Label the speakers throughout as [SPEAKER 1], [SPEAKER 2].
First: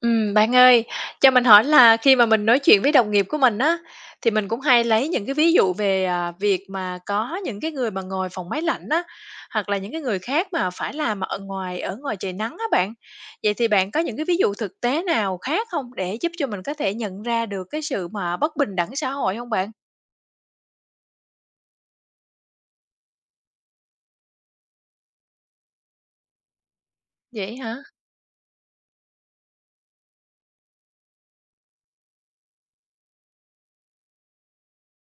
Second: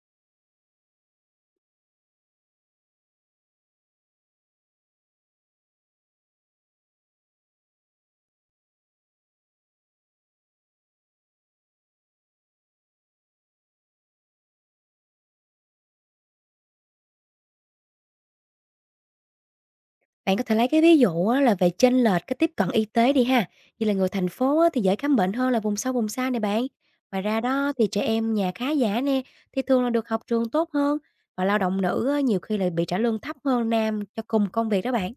[SPEAKER 1] Bạn ơi, cho mình hỏi là khi mà mình nói chuyện với đồng nghiệp của mình á, thì mình cũng hay lấy những cái ví dụ về, việc mà có những cái người mà ngồi phòng máy lạnh á, hoặc là những cái người khác mà phải làm ở ngoài trời nắng á bạn. Vậy thì bạn có những cái ví dụ thực tế nào khác không để giúp cho mình có thể nhận ra được cái sự mà bất bình đẳng xã hội không bạn?
[SPEAKER 2] Bạn có thể lấy cái ví dụ á, là về chênh lệch cái tiếp cận y tế đi ha. Như là người thành phố á, thì dễ khám bệnh hơn là vùng sâu vùng xa này bạn. Ngoài ra
[SPEAKER 1] Vậy
[SPEAKER 2] đó
[SPEAKER 1] hả?
[SPEAKER 2] thì trẻ em nhà khá giả nè thì thường là được học trường tốt hơn, và lao động nữ á, nhiều khi lại bị trả lương thấp hơn nam cho cùng công việc đó bạn.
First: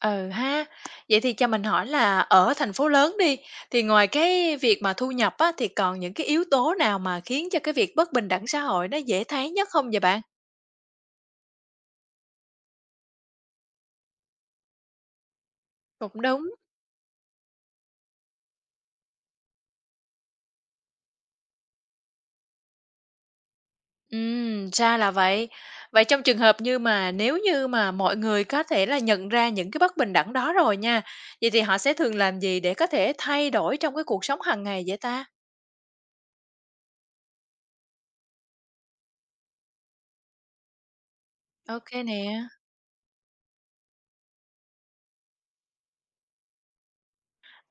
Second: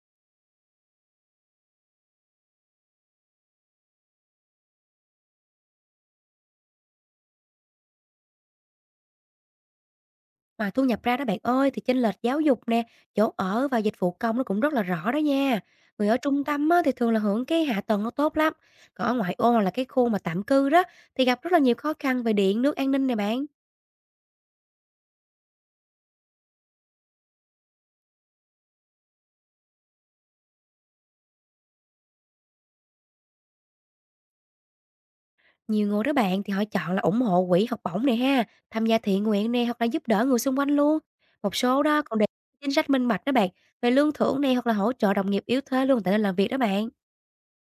[SPEAKER 1] Ừ ha. Vậy thì cho mình hỏi là ở thành phố lớn đi, thì ngoài cái việc mà thu nhập á, thì còn những cái yếu tố nào mà khiến cho cái việc bất bình đẳng xã hội nó dễ thấy nhất không vậy bạn?
[SPEAKER 2] Mà thu nhập ra đó bạn ơi, thì chênh lệch giáo dục nè, chỗ ở và dịch vụ công nó cũng rất là rõ đó nha. Người ở
[SPEAKER 1] Cũng
[SPEAKER 2] trung
[SPEAKER 1] đúng.
[SPEAKER 2] tâm á, thì thường là hưởng cái hạ tầng nó tốt lắm. Còn ở ngoại ô hoặc là cái khu mà tạm cư đó thì gặp rất là nhiều khó khăn về điện, nước, an ninh này bạn.
[SPEAKER 1] Ra là vậy. Vậy trong trường hợp như mà nếu như mà mọi người có thể là nhận ra những cái bất bình đẳng đó rồi nha, vậy thì họ sẽ thường làm gì để có thể thay đổi trong cái cuộc sống hàng ngày vậy ta?
[SPEAKER 2] Nhiều người đó bạn thì họ chọn là ủng hộ quỹ học bổng này ha, tham gia thiện nguyện nè, hoặc là giúp đỡ người xung quanh luôn. Một số
[SPEAKER 1] Ok
[SPEAKER 2] đó còn
[SPEAKER 1] nè.
[SPEAKER 2] đề xuất chính sách minh bạch đó bạn, về lương thưởng này, hoặc là hỗ trợ đồng nghiệp yếu thế luôn tại nơi làm việc đó bạn.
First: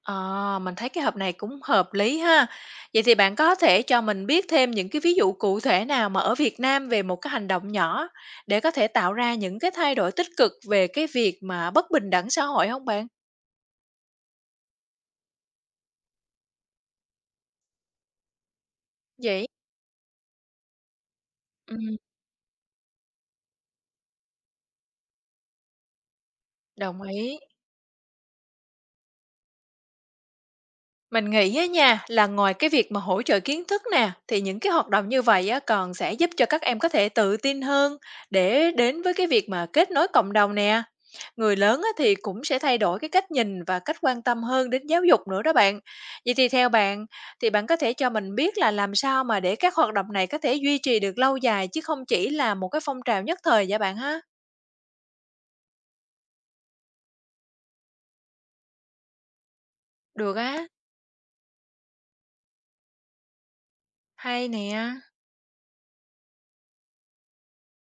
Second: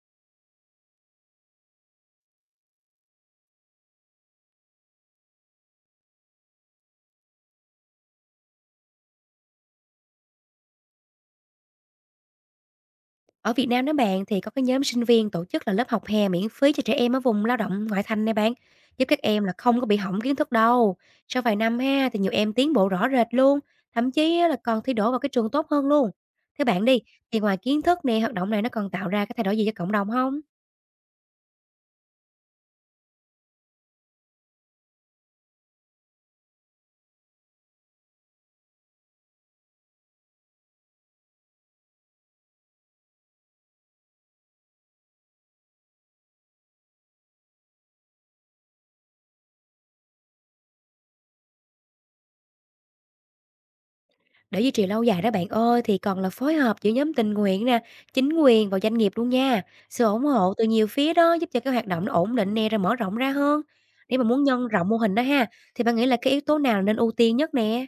[SPEAKER 1] Ờ, mình thấy cái hộp này cũng hợp lý ha. Vậy thì bạn có thể cho mình biết thêm những cái ví dụ cụ thể nào mà ở Việt Nam về một cái hành động nhỏ để có thể tạo ra những cái thay đổi tích cực về cái việc mà bất bình đẳng xã hội không bạn?
[SPEAKER 2] Ở Việt Nam đó bạn, thì có cái nhóm sinh viên tổ chức là lớp học hè miễn phí cho trẻ em ở vùng lao động ngoại thành này bạn, giúp các em
[SPEAKER 1] Vậy
[SPEAKER 2] là không có bị hỏng kiến thức đâu. Sau vài năm
[SPEAKER 1] ừm,
[SPEAKER 2] ha, thì nhiều em tiến bộ rõ rệt luôn, thậm chí á là còn thi đỗ vào cái trường tốt hơn luôn. Thế bạn đi,
[SPEAKER 1] đồng ý.
[SPEAKER 2] thì ngoài kiến thức nè, hoạt động này nó còn tạo ra cái thay đổi gì cho cộng đồng không?
[SPEAKER 1] Mình nghĩ á nha, là ngoài cái việc mà hỗ trợ kiến thức nè, thì những cái hoạt động như vậy á còn sẽ giúp cho các em có thể tự tin hơn để đến với cái việc mà kết nối cộng đồng nè. Người lớn á thì cũng sẽ thay đổi cái cách nhìn và cách quan tâm hơn đến giáo dục nữa đó bạn. Vậy thì theo bạn, thì bạn có thể cho mình biết là làm sao mà để các hoạt động này có thể duy trì được lâu dài chứ không chỉ là một cái phong trào nhất thời vậy bạn ha?
[SPEAKER 2] Để duy trì lâu dài đó bạn ơi, thì còn là phối hợp giữa nhóm tình nguyện nè, chính quyền và doanh nghiệp luôn nha. Sự ủng
[SPEAKER 1] Được
[SPEAKER 2] hộ từ
[SPEAKER 1] á,
[SPEAKER 2] nhiều phía đó giúp cho cái hoạt động nó ổn định nè, rồi mở rộng ra hơn. Nếu mà muốn
[SPEAKER 1] hay
[SPEAKER 2] nhân rộng mô
[SPEAKER 1] nè.
[SPEAKER 2] hình đó ha, thì bạn nghĩ là cái yếu tố nào nên ưu tiên nhất nè?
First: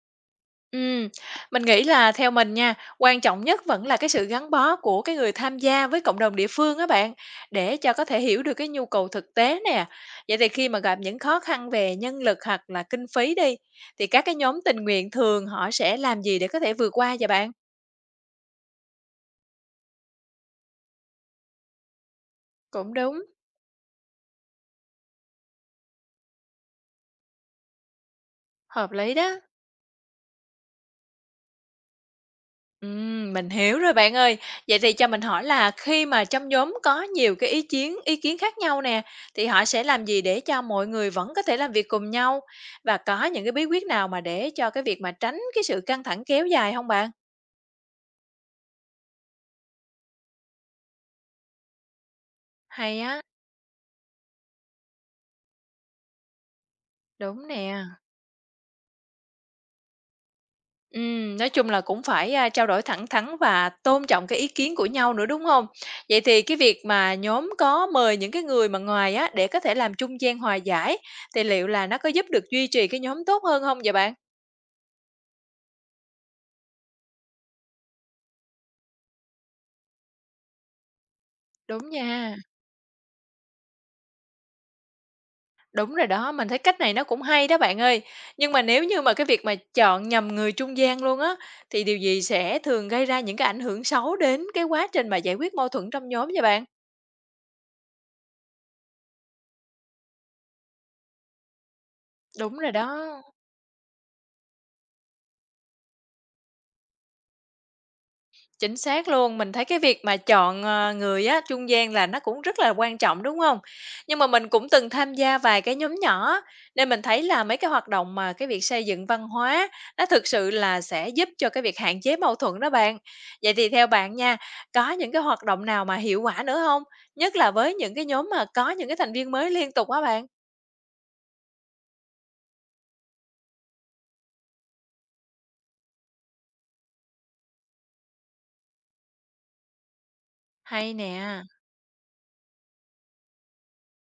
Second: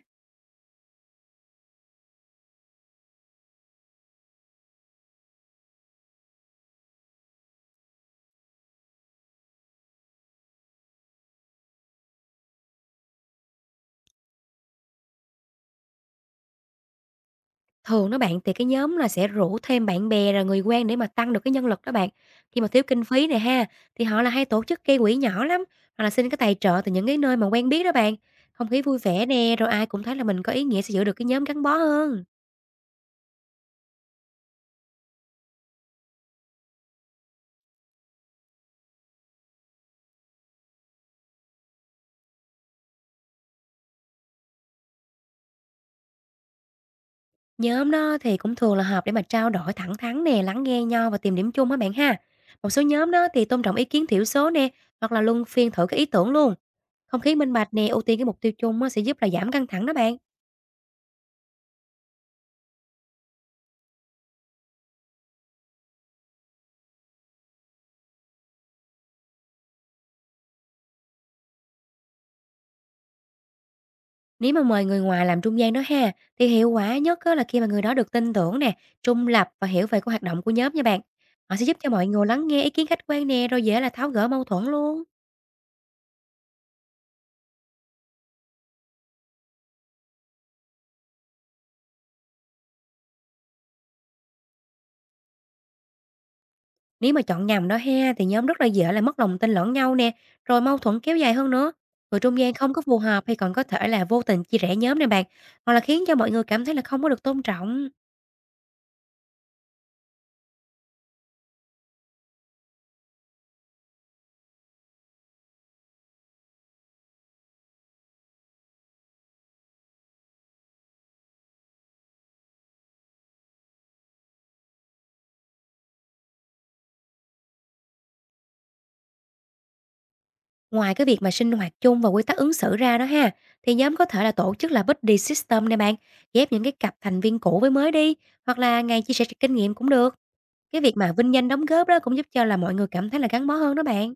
[SPEAKER 1] Ừm, mình nghĩ là theo mình nha, quan trọng nhất vẫn là cái sự gắn bó của cái người tham gia với cộng đồng địa phương á bạn, để cho có thể hiểu được cái nhu cầu thực tế nè. Vậy thì khi mà gặp những khó khăn về nhân lực hoặc là kinh phí đi, thì các cái nhóm tình nguyện thường họ sẽ làm gì để có thể vượt qua vậy bạn?
[SPEAKER 2] Thường đó bạn, thì cái nhóm là sẽ rủ thêm bạn bè rồi người quen để mà tăng được cái nhân lực đó bạn. Khi mà thiếu
[SPEAKER 1] Cũng
[SPEAKER 2] kinh
[SPEAKER 1] đúng,
[SPEAKER 2] phí này ha, thì họ là hay tổ chức gây quỹ nhỏ lắm, hoặc là xin cái tài trợ từ những cái nơi mà quen biết đó bạn. Không khí
[SPEAKER 1] hợp
[SPEAKER 2] vui
[SPEAKER 1] lý
[SPEAKER 2] vẻ
[SPEAKER 1] đó.
[SPEAKER 2] nè, rồi ai cũng thấy là mình có ý nghĩa, sẽ giữ được cái nhóm gắn bó hơn.
[SPEAKER 1] Mình hiểu rồi bạn ơi. Vậy thì cho mình hỏi là khi mà trong nhóm có nhiều cái ý kiến khác nhau nè, thì họ sẽ làm gì để cho mọi người vẫn có thể làm việc cùng nhau? Và có những cái bí quyết nào mà để cho cái việc mà tránh cái sự căng thẳng kéo dài không bạn?
[SPEAKER 2] Nhóm đó thì cũng thường là họp để mà trao đổi thẳng thắn nè, lắng nghe nhau và tìm điểm chung á bạn ha. Một số
[SPEAKER 1] Hay
[SPEAKER 2] nhóm
[SPEAKER 1] á,
[SPEAKER 2] đó thì tôn trọng ý kiến thiểu số nè, hoặc là luân phiên thử cái ý tưởng luôn. Không khí
[SPEAKER 1] đúng
[SPEAKER 2] minh bạch
[SPEAKER 1] nè.
[SPEAKER 2] nè, ưu tiên cái mục tiêu chung á, sẽ giúp là giảm căng thẳng đó bạn.
[SPEAKER 1] Nói chung là cũng phải, trao đổi thẳng thắn và tôn trọng cái ý kiến của nhau nữa, đúng không? Vậy thì cái việc mà nhóm có mời những cái người mà ngoài á, để có thể làm trung gian hòa giải, thì liệu là nó có giúp được duy trì cái nhóm tốt hơn không vậy bạn?
[SPEAKER 2] Nếu mà mời người ngoài làm trung gian đó ha, thì hiệu quả nhất á, là khi mà người đó được tin tưởng nè, trung lập và hiểu về cái hoạt động của nhóm nha bạn. Họ sẽ giúp
[SPEAKER 1] Đúng
[SPEAKER 2] cho mọi người
[SPEAKER 1] nha,
[SPEAKER 2] lắng nghe ý kiến khách quan nè, rồi dễ là tháo gỡ mâu thuẫn luôn.
[SPEAKER 1] đúng rồi đó, mình thấy cách này nó cũng hay đó bạn ơi. Nhưng mà nếu như mà cái việc mà chọn nhầm người trung gian luôn á, thì điều gì sẽ thường gây ra những cái ảnh hưởng xấu đến cái quá trình mà giải quyết mâu thuẫn trong nhóm vậy bạn?
[SPEAKER 2] Nếu mà chọn nhầm đó ha, thì nhóm rất là dễ là mất lòng tin lẫn nhau nè, rồi mâu thuẫn kéo dài hơn nữa. Người trung gian
[SPEAKER 1] Đúng rồi
[SPEAKER 2] không có phù
[SPEAKER 1] đó.
[SPEAKER 2] hợp hay còn có thể là vô tình chia rẽ nhóm nè bạn, hoặc là khiến cho mọi người cảm thấy là không có được tôn trọng.
[SPEAKER 1] Chính xác luôn, mình thấy cái việc mà chọn, người á, trung gian là nó cũng rất là quan trọng, đúng không? Nhưng mà mình cũng từng tham gia vài cái nhóm nhỏ á, nên mình thấy là mấy cái hoạt động mà cái việc xây dựng văn hóa nó thực sự là sẽ giúp cho cái việc hạn chế mâu thuẫn đó bạn. Vậy thì theo bạn nha, có những cái hoạt động nào mà hiệu quả nữa không? Nhất là với những cái nhóm mà có những cái thành viên mới liên tục á bạn?
[SPEAKER 2] Ngoài cái việc mà sinh hoạt chung và quy tắc ứng xử ra đó ha, thì nhóm có thể là tổ chức là buddy system nè bạn, ghép những cái cặp thành viên cũ với mới đi, hoặc là ngày chia sẻ kinh nghiệm cũng được. Cái
[SPEAKER 1] Hay
[SPEAKER 2] việc mà vinh
[SPEAKER 1] nè.
[SPEAKER 2] danh đóng góp đó cũng giúp cho là mọi người cảm thấy là gắn bó hơn đó bạn.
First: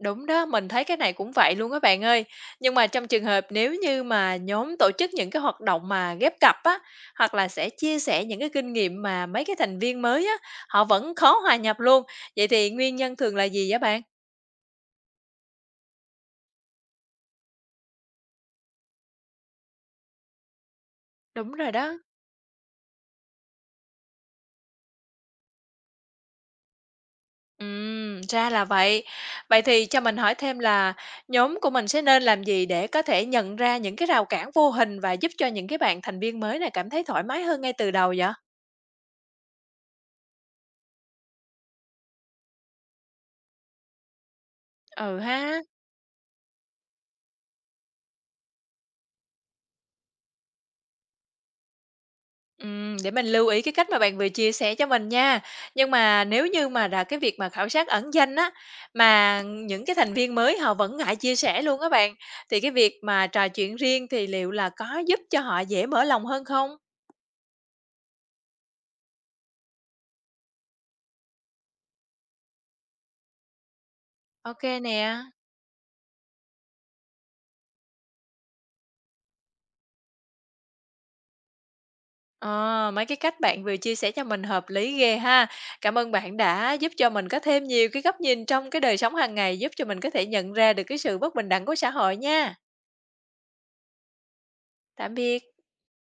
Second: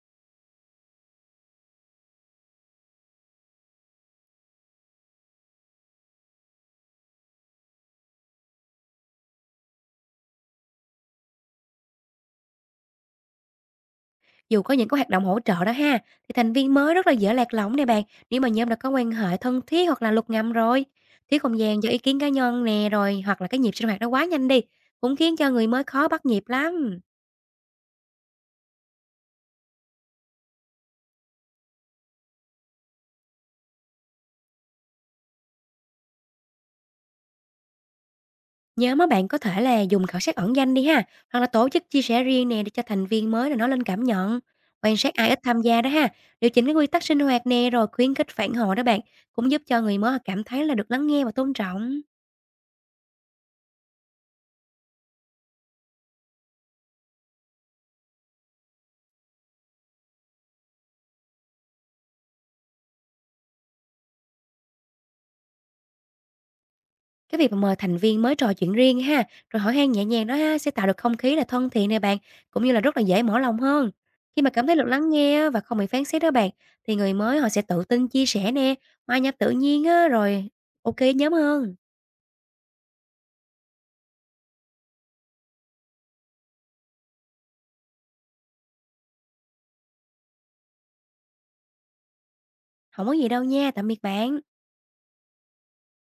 [SPEAKER 1] Đúng đó, mình thấy cái này cũng vậy luôn các bạn ơi. Nhưng mà trong trường hợp nếu như mà nhóm tổ chức những cái hoạt động mà ghép cặp á, hoặc là sẽ chia sẻ những cái kinh nghiệm mà mấy cái thành viên mới á, họ vẫn khó hòa nhập luôn. Vậy thì nguyên nhân thường là gì vậy bạn?
[SPEAKER 2] Dù có những cái hoạt động hỗ trợ đó ha, thì thành viên mới rất là dễ lạc lõng nè bạn, nếu mà nhóm đã có quan hệ thân thiết hoặc là luật ngầm rồi. Thiếu
[SPEAKER 1] Đúng
[SPEAKER 2] không
[SPEAKER 1] rồi
[SPEAKER 2] gian cho
[SPEAKER 1] đó.
[SPEAKER 2] ý kiến cá nhân nè, rồi hoặc là cái nhịp sinh hoạt nó quá nhanh đi, cũng khiến cho người mới khó bắt nhịp lắm.
[SPEAKER 1] Ra là vậy. Vậy thì cho mình hỏi thêm là nhóm của mình sẽ nên làm gì để có thể nhận ra những cái rào cản vô hình và giúp cho những cái bạn thành viên mới này cảm thấy thoải mái hơn ngay từ đầu vậy?
[SPEAKER 2] Nhớ mấy bạn có thể là dùng khảo sát ẩn danh đi ha, hoặc là tổ chức chia sẻ riêng nè, để cho thành viên mới là nói lên cảm nhận. Quan sát
[SPEAKER 1] Ừ
[SPEAKER 2] ai ít
[SPEAKER 1] ha.
[SPEAKER 2] tham gia đó ha, điều chỉnh cái quy tắc sinh hoạt nè, rồi khuyến khích phản hồi đó bạn, cũng giúp cho người mới họ cảm thấy là được lắng nghe và tôn trọng.
[SPEAKER 1] Để mình lưu ý cái cách mà bạn vừa chia sẻ cho mình nha. Nhưng mà nếu như mà là cái việc mà khảo sát ẩn danh á, mà những cái thành viên mới họ vẫn ngại chia sẻ luôn á bạn, thì cái việc mà trò chuyện riêng thì liệu là có giúp cho họ dễ mở lòng hơn không?
[SPEAKER 2] Cái việc mà mời thành viên mới trò chuyện riêng ha, rồi hỏi han nhẹ nhàng đó ha, sẽ tạo được không khí là thân thiện nè bạn, cũng như là rất là dễ mở lòng hơn. Khi mà
[SPEAKER 1] OK
[SPEAKER 2] cảm thấy được lắng
[SPEAKER 1] nè.
[SPEAKER 2] nghe á, và không bị phán xét đó bạn, thì người mới họ sẽ tự tin chia sẻ nè, hòa nhập tự nhiên á, rồi ok nhóm hơn.
[SPEAKER 1] Ờ, mấy cái cách bạn vừa chia sẻ cho mình hợp lý ghê ha. Cảm ơn bạn đã giúp cho mình có thêm nhiều cái góc nhìn trong cái đời sống hàng ngày, giúp cho mình có thể nhận ra được cái sự bất bình đẳng của xã hội nha.
[SPEAKER 2] Không có gì đâu nha, tạm biệt bạn.
[SPEAKER 1] Tạm biệt.